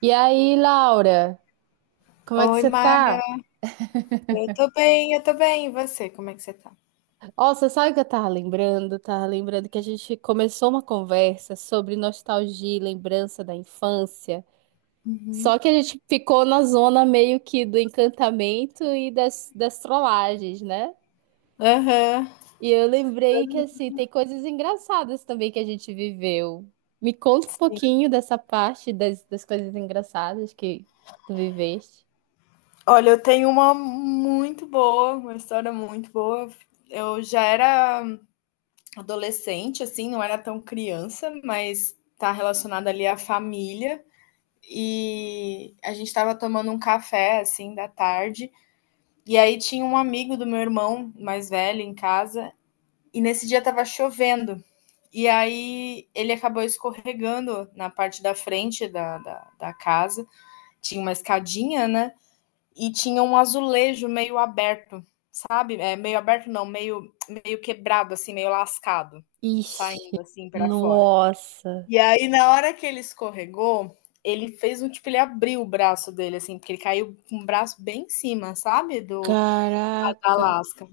E aí, Laura, como é que Oi, você Mara. tá? Eu tô bem, eu tô bem. E você, como é que você tá? Ó, você sabe que eu tava lembrando? Tava lembrando que a gente começou uma conversa sobre nostalgia e lembrança da infância. Uhum. Só que a gente ficou na zona meio que do encantamento e das trollagens, né? Aham. E eu lembrei que, assim, tem coisas engraçadas também que a gente viveu. Me conta um Sim. pouquinho dessa parte das coisas engraçadas que tu viveste. Olha, eu tenho uma história muito boa. Eu já era adolescente, assim, não era tão criança, mas tá relacionada ali à família. E a gente tava tomando um café, assim, da tarde. E aí tinha um amigo do meu irmão mais velho em casa. E nesse dia tava chovendo. E aí ele acabou escorregando na parte da frente da casa. Tinha uma escadinha, né? E tinha um azulejo meio aberto, sabe? É, meio aberto não, meio quebrado, assim, meio lascado, Ixi, saindo assim para fora. nossa, E aí, na hora que ele escorregou, ele fez um tipo, ele abriu o braço dele, assim, porque ele caiu com o braço bem em cima, sabe? Do da caraca. lasca.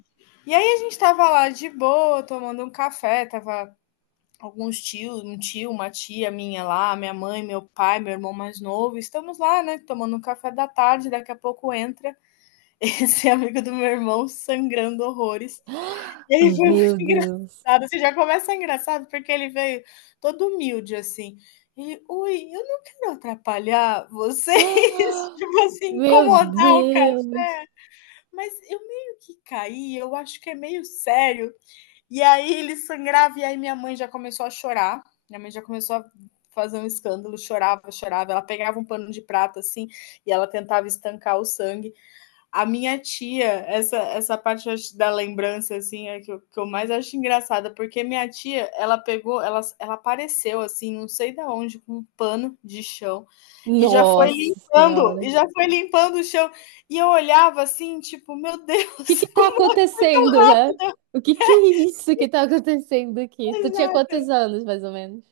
E aí a gente tava lá de boa, tomando um café, tava alguns tios, um tio, uma tia minha lá, minha mãe, meu pai, meu irmão mais novo, estamos lá, né, tomando um café da tarde, daqui a pouco entra esse amigo do meu irmão sangrando horrores. E aí foi muito Meu Deus. engraçado, você já começa engraçado porque ele veio todo humilde assim. Ele, ui, eu não quero atrapalhar vocês, tipo assim, Meu incomodar o Deus. café, mas eu meio que caí, eu acho que é meio sério. E aí ele sangrava, e aí minha mãe já começou a chorar. Minha mãe já começou a fazer um escândalo, chorava, chorava. Ela pegava um pano de prata assim e ela tentava estancar o sangue. A minha tia, essa parte da lembrança assim é que eu mais acho engraçada, porque minha tia, ela pegou, ela apareceu assim, não sei da onde, com um pano de chão e já foi Nossa limpando, Senhora. e já foi limpando o chão. E eu olhava assim, tipo, meu O que Deus, que tá como ela foi acontecendo, né? O que que é isso que tá acontecendo aqui? Tu tinha tão. quantos anos, mais ou menos?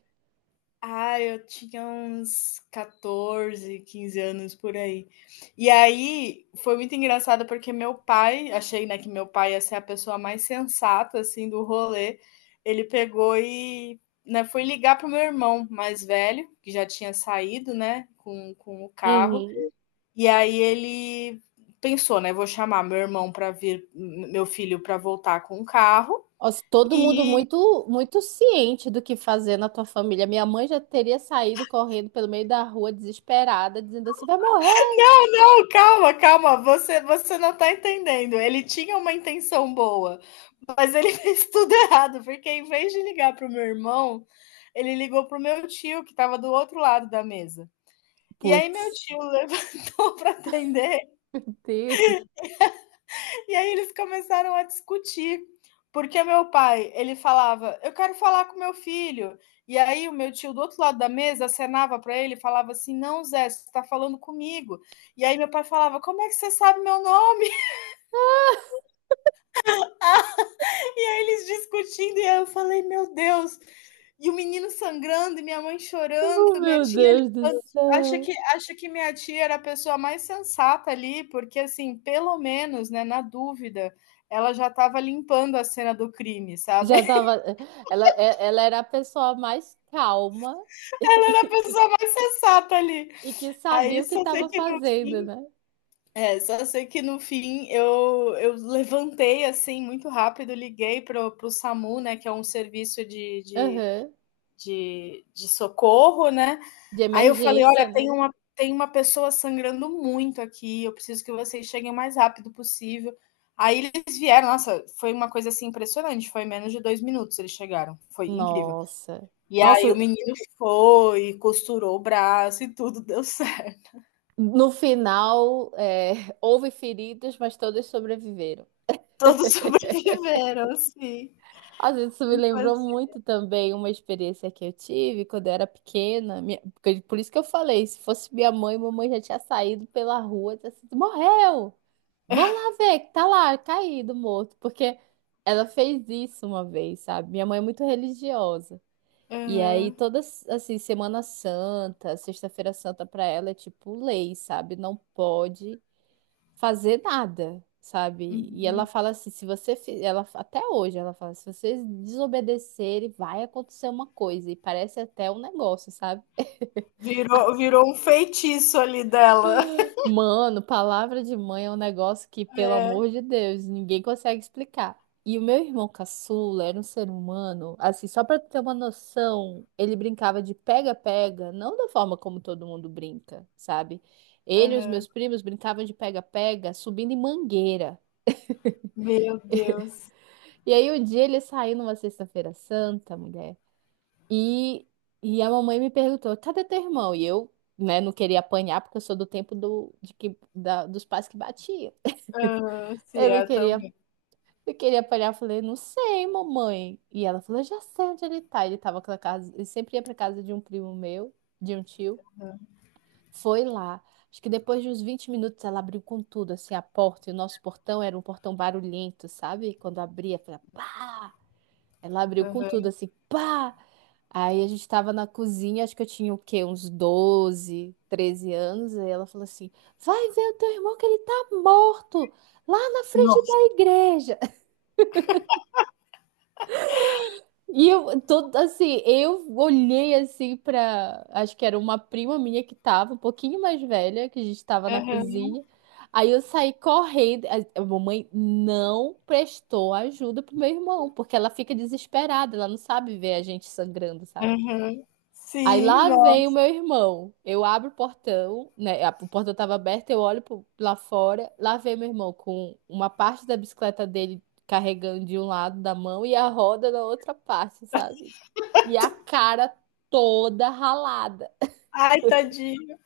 Ah, eu tinha uns 14, 15 anos por aí. E aí foi muito engraçado porque meu pai, achei, né, que meu pai ia ser a pessoa mais sensata assim do rolê. Ele pegou e, né, foi ligar pro meu irmão mais velho, que já tinha saído, né, com o carro. Uhum. E aí ele pensou, né, vou chamar meu irmão para vir, meu filho para voltar com o carro. Nossa, todo mundo E muito, muito ciente do que fazer na tua família. Minha mãe já teria saído correndo pelo meio da rua, desesperada, dizendo assim: vai morrer. não, não, calma, calma. Você não tá entendendo. Ele tinha uma intenção boa, mas ele fez tudo errado, porque em vez de ligar pro meu irmão, ele ligou pro meu tio, que tava do outro lado da mesa. E aí meu Putz, tio levantou para atender, Deus. e aí eles começaram a discutir. Porque meu pai, ele falava: "Eu quero falar com meu filho". E aí o meu tio do outro lado da mesa acenava para ele e falava assim: "Não, Zé, você está falando comigo". E aí meu pai falava: "Como é que você sabe meu nome?" E aí eles discutindo, e aí eu falei, meu Deus. E o menino sangrando, e minha mãe chorando, Oh, minha meu tia Deus do ligando. Acha céu. que, acha que minha tia era a pessoa mais sensata ali, porque assim, pelo menos, né, na dúvida, ela já estava limpando a cena do crime, sabe? Já tava. Ela, ela era a pessoa mais calma Ela era a e, pessoa que mais sensata ali. e que sabia Aí o que só sei estava que no fazendo, fimné? Eu levantei assim muito rápido, liguei pro, pro SAMU, né, que é um serviço de, de Aham. de, de socorro, né? De Aí eu falei: olha, emergência, né? Tem uma pessoa sangrando muito aqui, eu preciso que vocês cheguem o mais rápido possível. Aí eles vieram, nossa, foi uma coisa assim impressionante, foi menos de 2 minutos eles chegaram, foi incrível. Nossa. E aí o Nossa, menino foi, costurou o braço e tudo deu certo. no final, é, houve feridos, mas todos sobreviveram. Todos sobreviveram, assim. Às vezes isso me Então, lembrou assim, muito também uma experiência que eu tive quando eu era pequena. Por isso que eu falei, se fosse minha mãe, mamãe já tinha saído pela rua, tinha sido, morreu! Vão lá ver que tá lá, caído, morto. Porque ela fez isso uma vez, sabe? Minha mãe é muito religiosa. E aí, uhum, toda, assim, Semana Santa, Sexta-feira Santa pra ela é tipo lei, sabe? Não pode fazer nada, sabe? E ela uhum. fala assim, se você... Ela, até hoje ela fala, se vocês desobedecerem, vai acontecer uma coisa. E parece até um negócio, sabe? A Virou, virou um feitiço ali dela. Mano, palavra de mãe é um negócio que, pelo amor de Deus, ninguém consegue explicar. E o meu irmão caçula era um ser humano, assim, só pra tu ter uma noção, ele brincava de pega-pega, não da forma como todo mundo brinca, sabe? Ele e os meus Uhum. primos brincavam de pega-pega subindo em mangueira. Meu Deus. E aí um dia ele saiu numa sexta-feira santa, mulher, e, e a mamãe me perguntou: cadê teu irmão? E eu, né, não queria apanhar porque eu sou do tempo do, de que, da- dos pais que batiam. Uhum, sim, Eu não é, tá. queria, eu queria apanhar, eu falei, não sei, mamãe. E ela falou, eu já sei onde ele tá. Ele tava com a casa, ele sempre ia pra casa de um primo meu, de um tio. Foi lá. Acho que depois de uns 20 minutos ela abriu com tudo, assim, a porta. E o nosso portão era um portão barulhento, sabe? Quando abria, foi pá! Ela abriu com tudo, Aham. assim, pá! Aí a gente tava na cozinha, acho que eu tinha o quê? Uns 12 13 anos. Aí ela falou assim: vai ver o teu irmão que ele tá morto lá na frente da Nossa. igreja. E eu, todo, assim, eu olhei assim pra. Acho que era uma prima minha que tava, um pouquinho mais velha, que a gente tava na Aham, cozinha. Aí eu saí correndo. A mamãe não prestou ajuda pro meu irmão, porque ela fica desesperada, ela não sabe ver a gente sangrando, sabe? aham. Aí Sim, lá não. vem o meu irmão. Eu abro o portão, né? O portão tava aberto, lá fora. Lá vem meu irmão com uma parte da bicicleta dele carregando de um lado da mão e a roda na outra parte, sabe? E a cara toda ralada. Ai, tadinho.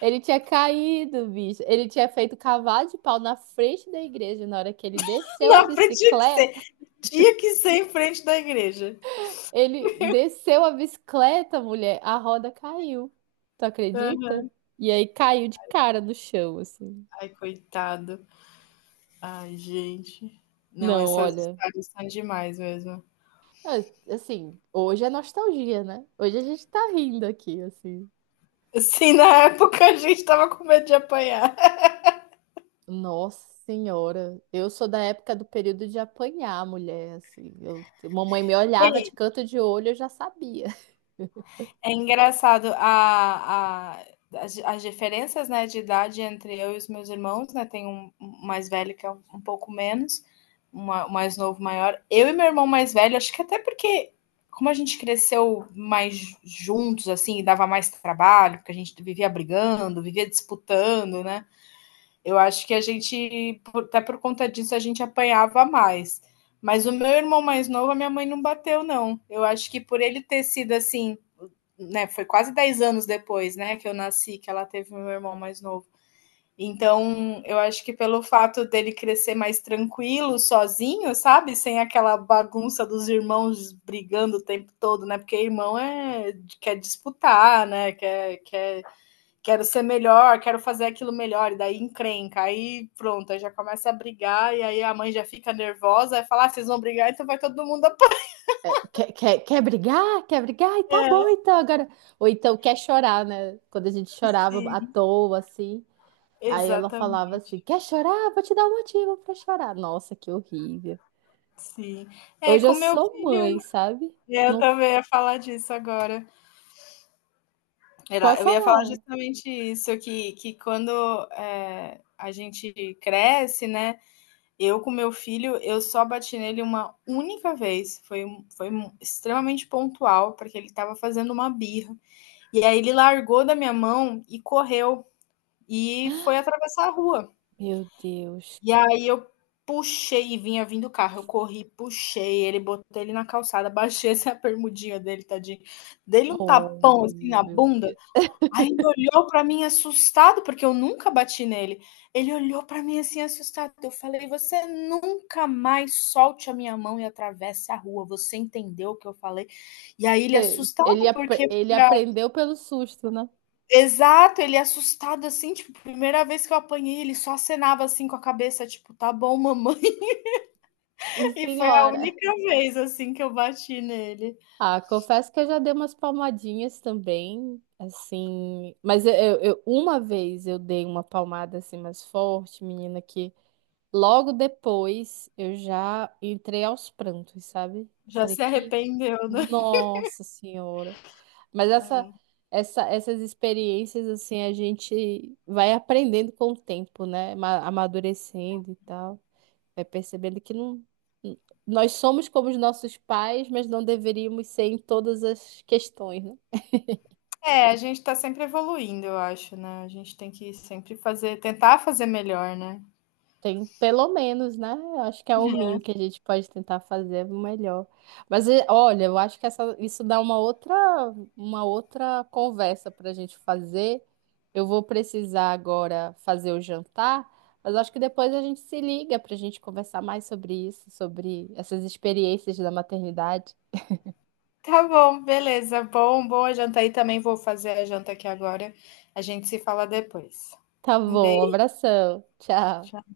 Ele tinha caído, bicho. Ele tinha feito cavalo de pau na frente da igreja na hora que ele desceu a Não, tinha que ser bicicleta. tinha que ser em frente da igreja. Ele desceu a bicicleta, mulher, a roda caiu. Tu acredita? Aham. E aí caiu de cara no chão, assim. Ai, coitado. Ai, gente. Não, Não, essas olha. histórias são demais mesmo. Assim, hoje é nostalgia, né? Hoje a gente tá rindo aqui, assim. Assim, na época a gente tava com medo de apanhar. Nossa senhora, eu sou da época do período de apanhar, mulher, assim. Eu, mamãe me olhava de canto de olho, eu já sabia. É engraçado as diferenças, né, de idade entre eu e os meus irmãos, né? Tem um, um, mais velho que é um pouco menos, um mais novo, maior. Eu e meu irmão mais velho, acho que até porque, como a gente cresceu mais juntos, assim, dava mais trabalho, porque a gente vivia brigando, vivia disputando, né? Eu acho que a gente, até por conta disso, a gente apanhava mais. Mas o meu irmão mais novo, a minha mãe não bateu, não. Eu acho que por ele ter sido assim, né? Foi quase 10 anos depois, né, que eu nasci, que ela teve meu irmão mais novo. Então, eu acho que pelo fato dele crescer mais tranquilo, sozinho, sabe? Sem aquela bagunça dos irmãos brigando o tempo todo, né? Porque irmão é, quer disputar, né? Quero ser melhor, quero fazer aquilo melhor, e daí encrenca, aí pronto, aí já começa a brigar, e aí a mãe já fica nervosa, e fala, ah, vocês vão brigar, então vai todo mundo É, quer brigar? Quer brigar? E tá bom, apanhar. então agora. Ou então quer chorar, né? Quando a gente chorava à Sim, toa, assim. Aí ela falava exatamente, assim: quer chorar? Vou te dar um motivo pra chorar. Nossa, que horrível. sim. É, Hoje com eu meu sou filho, mãe, sabe? é, eu Não também ia falar disso agora. pode Eu ia falar falar. justamente isso, que quando é, a gente cresce, né, eu com meu filho, eu só bati nele uma única vez, foi extremamente pontual, porque ele estava fazendo uma birra. E aí ele largou da minha mão e correu e foi atravessar a rua. Meu Deus. E aí eu puxei e vinha vindo o carro. Eu corri, puxei ele, botei ele na calçada, baixei essa a bermudinha dele, tadinho. Dei-lhe um Oh, tapão assim na meu bunda. Deus. Aí ele olhou para mim assustado, porque eu nunca bati nele. Ele olhou para mim assim assustado. Eu falei: "Você nunca mais solte a minha mão e atravesse a rua. Você entendeu o que eu falei?" E aí ele assustado porque Ele foi. aprendeu pelo susto, né? Exato, ele assustado, assim, tipo, primeira vez que eu apanhei, ele só acenava, assim, com a cabeça, tipo: "Tá bom, mamãe". E E foi a senhora. única vez, assim, que eu bati nele. Ah, confesso que eu já dei umas palmadinhas também, assim. Mas uma vez eu dei uma palmada assim mais forte, menina, que logo depois eu já entrei aos prantos, sabe? Eu Já falei se que arrependeu, né. Nossa Senhora. Mas É. Essas experiências, assim, a gente vai aprendendo com o tempo, né? Amadurecendo e tal. Vai percebendo que não. Nós somos como os nossos pais, mas não deveríamos ser em todas as questões, né? É, a gente tá sempre evoluindo, eu acho, né. A gente tem que sempre fazer tentar fazer melhor, né. Tem pelo menos, né? Eu acho que é o mínimo que a gente pode tentar fazer é o melhor. Mas eh, olha, eu acho que essa, isso dá uma outra conversa para a gente fazer. Eu vou precisar agora fazer o jantar, mas eu acho que depois a gente se liga para a gente conversar mais sobre isso, sobre essas experiências da maternidade. Tá bom, beleza. Bom, boa janta aí, também vou fazer a janta aqui agora. A gente se fala depois. Tá Um bom, um beijo. abração. Tchau. Tchau.